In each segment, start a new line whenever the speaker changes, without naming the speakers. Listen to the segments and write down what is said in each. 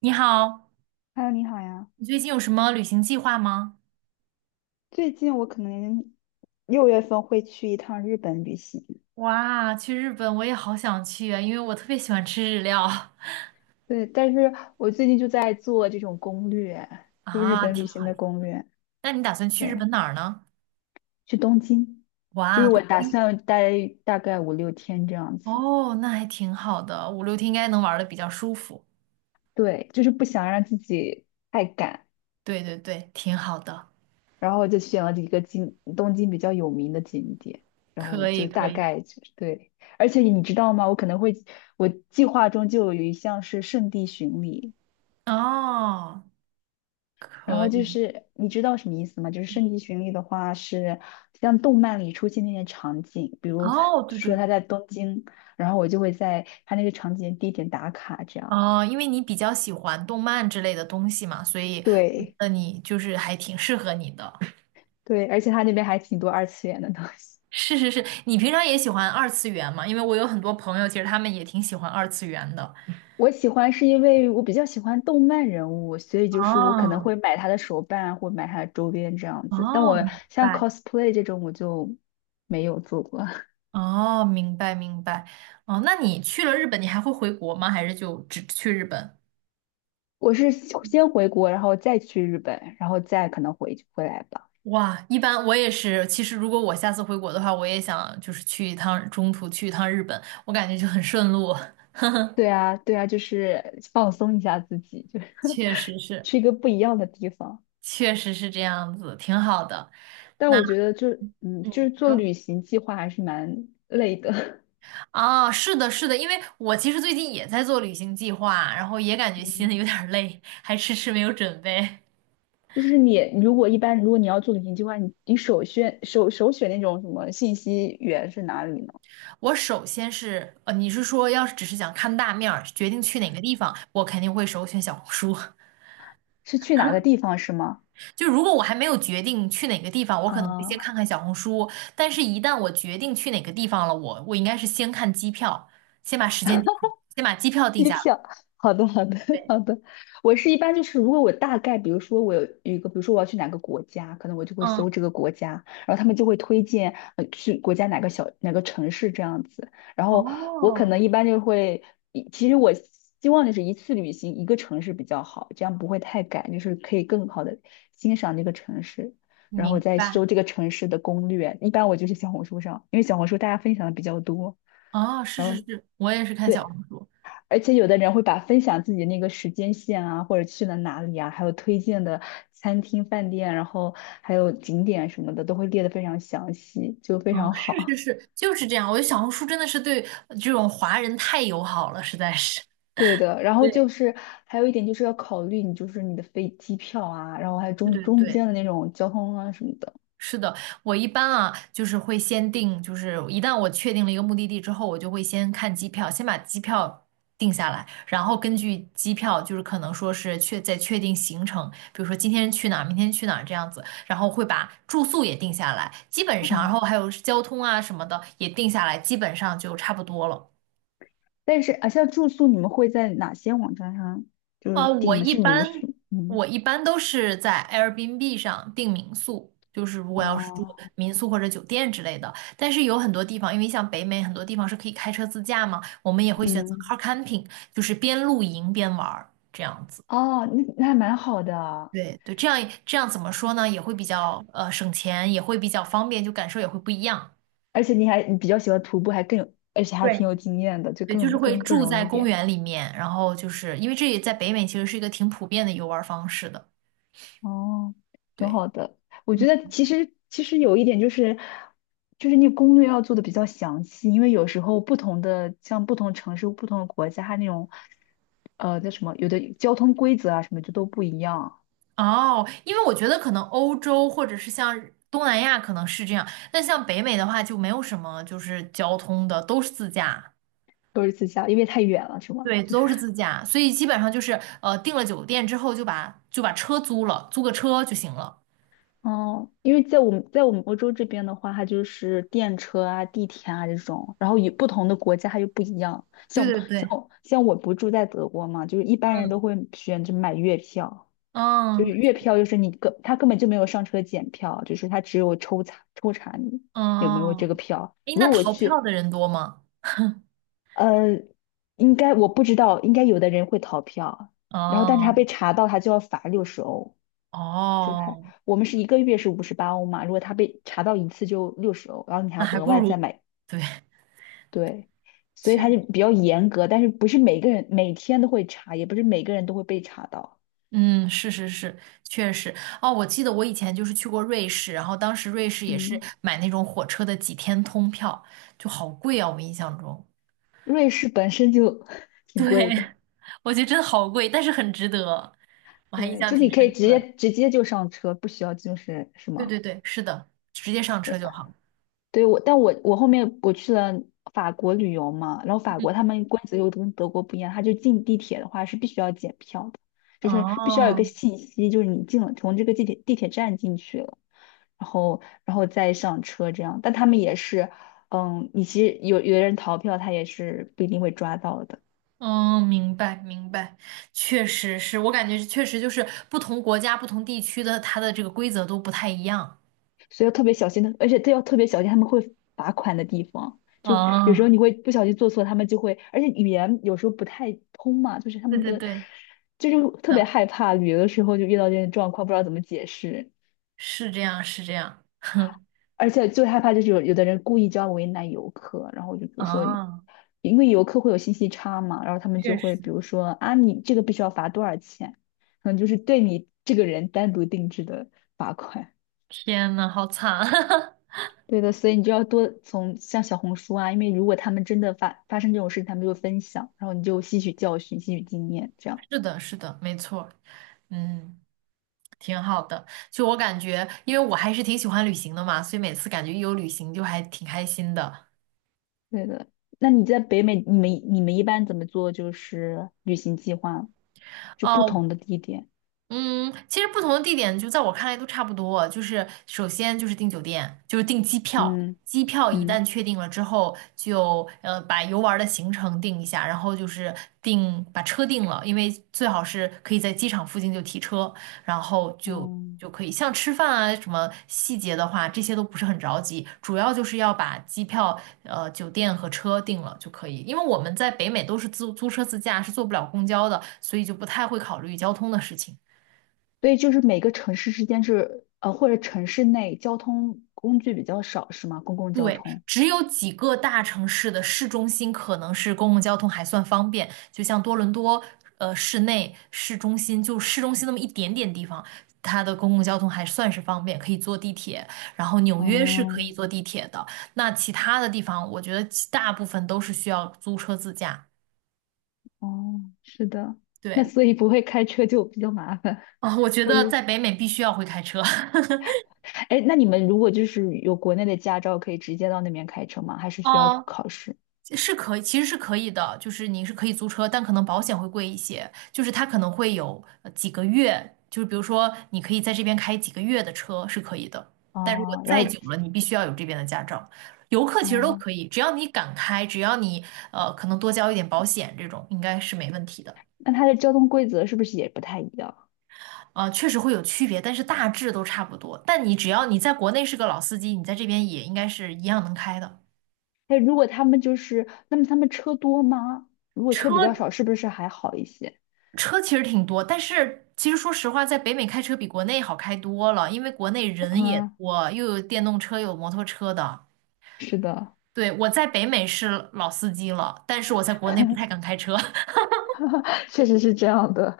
你好，
Hello，你好呀。
你最近有什么旅行计划吗？
最近我可能6月份会去一趟日本旅行。
哇，去日本我也好想去啊，因为我特别喜欢吃日料。
对，但是我最近就在做这种攻略，就日
啊，
本
挺
旅行
好
的
的。
攻略。
那你打算去日
对，
本哪儿呢？
去东京，就
哇，
是我
东
打
京。
算待大概5、6天这样子。
哦，那还挺好的，五六天应该能玩的比较舒服。
对，就是不想让自己太赶，
对对对，挺好的，
然后就选了几个景，东京比较有名的景点，然后
可以
就
可
大
以。
概就是对。而且你知道吗？我可能会，我计划中就有一项是圣地巡礼。
哦，
然
可
后就
以。
是你知道什么意思吗？就是圣地巡礼的话，是像动漫里出现那些场景，比如他
哦，对
说
对，
他在东京，然后我就会在他那个场景地点打卡，这样。
哦，因为你比较喜欢动漫之类的东西嘛，所以
对
那你就是还挺适合你的。
对，而且他那边还挺多二次元的东西。
是是是，你平常也喜欢二次元嘛？因为我有很多朋友，其实他们也挺喜欢二次元的。
我喜欢是因为我比较喜欢动漫人物，所以就是我可能
哦
会买他的手办或买他的周边这样子。但
哦，
我
明
像
白。
cosplay 这种我就没有做过，
哦，明白明白。哦，那你去了日本，你还会回国吗？还是就只去日本？
我是先回国，然后再去日本，然后再可能回来吧。
哇，一般我也是。其实如果我下次回国的话，我也想就是去一趟，中途去一趟日本，我感觉就很顺路。
对啊，对啊，就是放松一下自己，就是
确 实是，
去一个不一样的地方。
确实是这样子，挺好的。
但
那
我觉得就，
嗯
就是
你
做
说。
旅行计划还是蛮累的。
啊，是的，是的，因为我其实最近也在做旅行计划，然后也感 觉心
嗯，
里有点儿累，还迟迟没有准备。
就是你如果一般，如果你要做旅行计划，你首选那种什么信息源是哪里呢？
我首先是，你是说要是只是想看大面儿，决定去哪个地方，我肯定会首选小红书。
是去哪个地方是吗？
就如果我还没有决定去哪个地方，我可能会先
啊、
看看小红书，但是一旦我决定去哪个地方了，我应该是先看机票，先把时间定下，先把机票定
机
下来。
票，好的，好的，
对，
好的。我是一般就是，如果我大概，比如说我有一个，比如说我要去哪个国家，可能我就会
嗯，
搜这个国家，然后他们就会推荐去国家哪个城市这样子。然后我可
哦，
能一般就会，其实我希望就是一次旅行一个城市比较好，这样不会太赶，就是可以更好的欣赏这个城市，然
明
后再
白。
搜这个城市的攻略。一般我就是小红书上，因为小红书大家分享的比较多，
哦，是
然
是
后。
是，我也是看小
对。
红书。
而且有的人会把分享自己那个时间线啊，或者去了哪里啊，还有推荐的餐厅、饭店，然后还有景点什么的，都会列得非常详细，就非
嗯，
常
是是
好。
是，就是这样。我觉得小红书真的是对这种华人太友好了，实在是。
对的，然后
对，
就是还有一点就是要考虑你就是你的飞机票啊，然后还有
对
中
对
中
对，
间的那种交通啊什么的。
是的，我一般啊，就是会先定，就是一旦我确定了一个目的地之后，我就会先看机票，先把机票定下来，然后根据机票，就是可能说是确再确定行程，比如说今天去哪儿，明天去哪儿这样子，然后会把住宿也定下来，基本上，然后
嗯，
还有交通啊什么的也定下来，基本上就差不多了。
但是啊，像住宿你们会在哪些网站上就是
呃，我
订的
一
是民
般
宿？嗯，
我一般都是在 Airbnb 上订民宿，就是如果要是住
哦，
民宿或者酒店之类的。但是有很多地方，因为像北美很多地方是可以开车自驾嘛，我们也会选择
嗯，
car camping，就是边露营边玩儿这样子。
哦，那还蛮好的。
对对，这样这样怎么说呢？也会比较省钱，也会比较方便，就感受也会不一样。
而且你比较喜欢徒步，还更有，而且还
对，
挺有经验的，就
对，就是
更
会
更更
住
容易
在
一
公
点。
园里面，然后就是因为这也在北美其实是一个挺普遍的游玩方式的。
哦，挺
对。
好的。我觉得其实有一点就是，就是你攻略要做的比较详细，因为有时候不同的像不同城市、不同的国家，它那种叫什么，有的交通规则啊什么就都不一样，
哦，因为我觉得可能欧洲或者是像东南亚可能是这样，那像北美的话就没有什么就是交通的，都是自驾，
都是自驾，因为太远了，是吗？
对，
就是
都是自驾，所以基本上就是订了酒店之后就把车租了，租个车就行了。
哦，因为在我们欧洲这边的话，它就是电车啊、地铁啊这种，然后与不同的国家它又不一样。
对
像
对对，
像像我不住在德国嘛，就是一般人都会选择买月票，就
嗯，
是
嗯
月票就是他根本就没有上车检票，就是他只有抽查抽查你有没有这个
嗯，
票。
诶，
如
那
果我
逃票
去，
的人多吗？
呃，应该我不知道，应该有的人会逃票，然后但是他
哦，
被查到他就要罚六十欧。就还
哦，
我们是一个月是58欧嘛，如果他被查到一次就六十欧，然后你还
那
要
还
额
不
外再
如，
买，
对，
对，所以
确
他就比较严格，但是不是每个人每天都会查，也不是每个人都会被查到。
嗯，是是是，确实。哦，我记得我以前就是去过瑞士，然后当时瑞士也是
嗯，
买那种火车的几天通票，就好贵啊，我印象中。
瑞士本身就 挺贵的，
对，我觉得真的好贵，但是很值得，我还印
对，
象
就是你
挺
可以
深
直
刻的。
接直接就上车，不需要就是什
对
么
对对，是的，直接上车就好。
对我，但我后面我去了法国旅游嘛，然后法国他们规则又跟德国不一样，他就进地铁的话是必须要检票的，就是必须要有一
哦，
个信息，就是你进了从这个地铁站进去了，然后再上车这样，但他们也是，你其实有的人逃票，他也是不一定会抓到的。
嗯，明白明白，确实是我感觉确实就是不同国家、不同地区的它的这个规则都不太一样。
所以要特别小心的，而且都要特别小心他们会罚款的地方。就有时候
哦，
你会不小心做错，他们就会，而且语言有时候不太通嘛，就是他
对
们
对
的，
对，
就是
是
特别
的，
害怕旅游的时候就遇到这种状况，不知道怎么解释，
是这样是这样。
而且最害怕就是有的人故意就要为难游客，然后就比如说，
啊，
因为游客会有信息差嘛，然后他们就
确实，
会比如说啊，你这个必须要罚多少钱，可能就是对你这个人单独定制的罚款。
天呐，好惨！
对的，所以你就要多从像小红书啊，因为如果他们真的发生这种事情，他们就分享，然后你就吸取教训、吸取经验，这样。
是的，是的，没错嗯，挺好的。就我感觉，因为我还是挺喜欢旅行的嘛，所以每次感觉一有旅行就还挺开心的。
对的。那你在北美，你们一般怎么做？就是旅行计划，就不
哦，
同的地点。
嗯，其实不同的地点，就在我看来都差不多。就是首先就是订酒店，就是订机票。
嗯
机票一旦
嗯
确定了之后，就把游玩儿的行程定一下，然后就是定把车定了，因为最好是可以在机场附近就提车，然后就
嗯，
就可以。像吃饭啊什么细节的话，这些都不是很着急，主要就是要把机票、酒店和车定了就可以。因为我们在北美都是租车自驾，是坐不了公交的，所以就不太会考虑交通的事情。
所以就是每个城市之间是或者城市内交通工具比较少，是吗？公共交
对，
通。
只有几个大城市的市中心可能是公共交通还算方便，就像多伦多，市内、市中心，就市中心那么一点点地方，它的公共交通还算是方便，可以坐地铁。然后纽约是可
哦
以坐地铁的，那其他的地方，我觉得其大部分都是需要租车自驾。
哦，是的。那
对，
所以不会开车就比较麻烦，
啊，我觉
或者。
得在北美必须要会开车。
哎，那你们如果就是有国内的驾照，可以直接到那边开车吗？还是需要
哦，
考试？
是可以，其实是可以的，就是你是可以租车，但可能保险会贵一些，就是它可能会有几个月，就是比如说你可以在这边开几个月的车是可以的，但如果
啊？然
再
后
久了，你必须要有这边的驾照。游客其实都
哦，
可以，只要你敢开，只要你可能多交一点保险，这种应该是没问题的。
那它的交通规则是不是也不太一样？
啊，确实会有区别，但是大致都差不多。但你只要你在国内是个老司机，你在这边也应该是一样能开的。
哎，如果他们就是，那么他们车多吗？如果车比较
车
少，是不是还好一些？
车其实挺多，但是其实说实话，在北美开车比国内好开多了，因为国内 人也
啊，
多，又有电动车，又有摩托车的。
是的，
对，我在北美是老司机了，但是我在国内不太敢开车。
确实是这样的。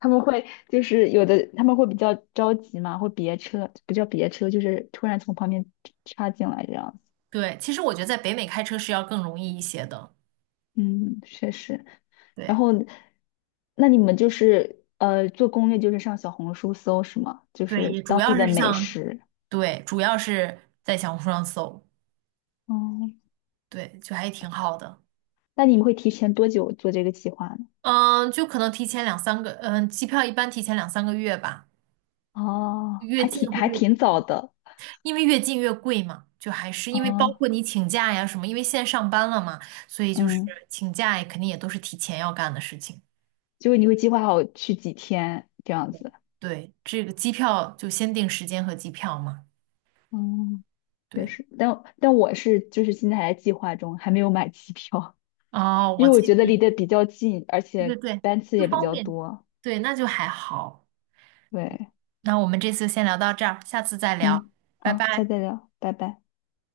他们会就是有的，他们会比较着急嘛，会别车，不叫别车，就是突然从旁边插进来这样。
对，其实我觉得在北美开车是要更容易一些的。
嗯，确实。然
对，
后，那你们就是做攻略，就是上小红书搜是吗？就
对，也
是
主
当
要
地的
是
美
像
食。
对，主要是在小红书上搜，
哦，
对，就还挺好的。
那你们会提前多久做这个计划呢？
嗯，就可能提前两三个，嗯，机票一般提前两三个月吧，
哦，
越
还
近
挺
会
还
越
挺
贵
早的。
因为越近越贵嘛，就还是因为包
哦，
括你请假呀什么，因为现在上班了嘛，所以就是
嗯，
请假也肯定也都是提前要干的事情。
就是你会计划好去几天这样子。
对，这个机票就先定时间和机票嘛。
嗯，也
对，
是。但我是就是现在还在计划中，还没有买机票，
哦，
因
我
为我
最
觉得离
近，
得比较近，而
对对
且
对，
班次
不
也比
方
较
便。
多。
对，那就还好。
对，
那我们这次先聊到这儿，下次再聊，
嗯，
拜
好，下次
拜。
再聊，拜拜。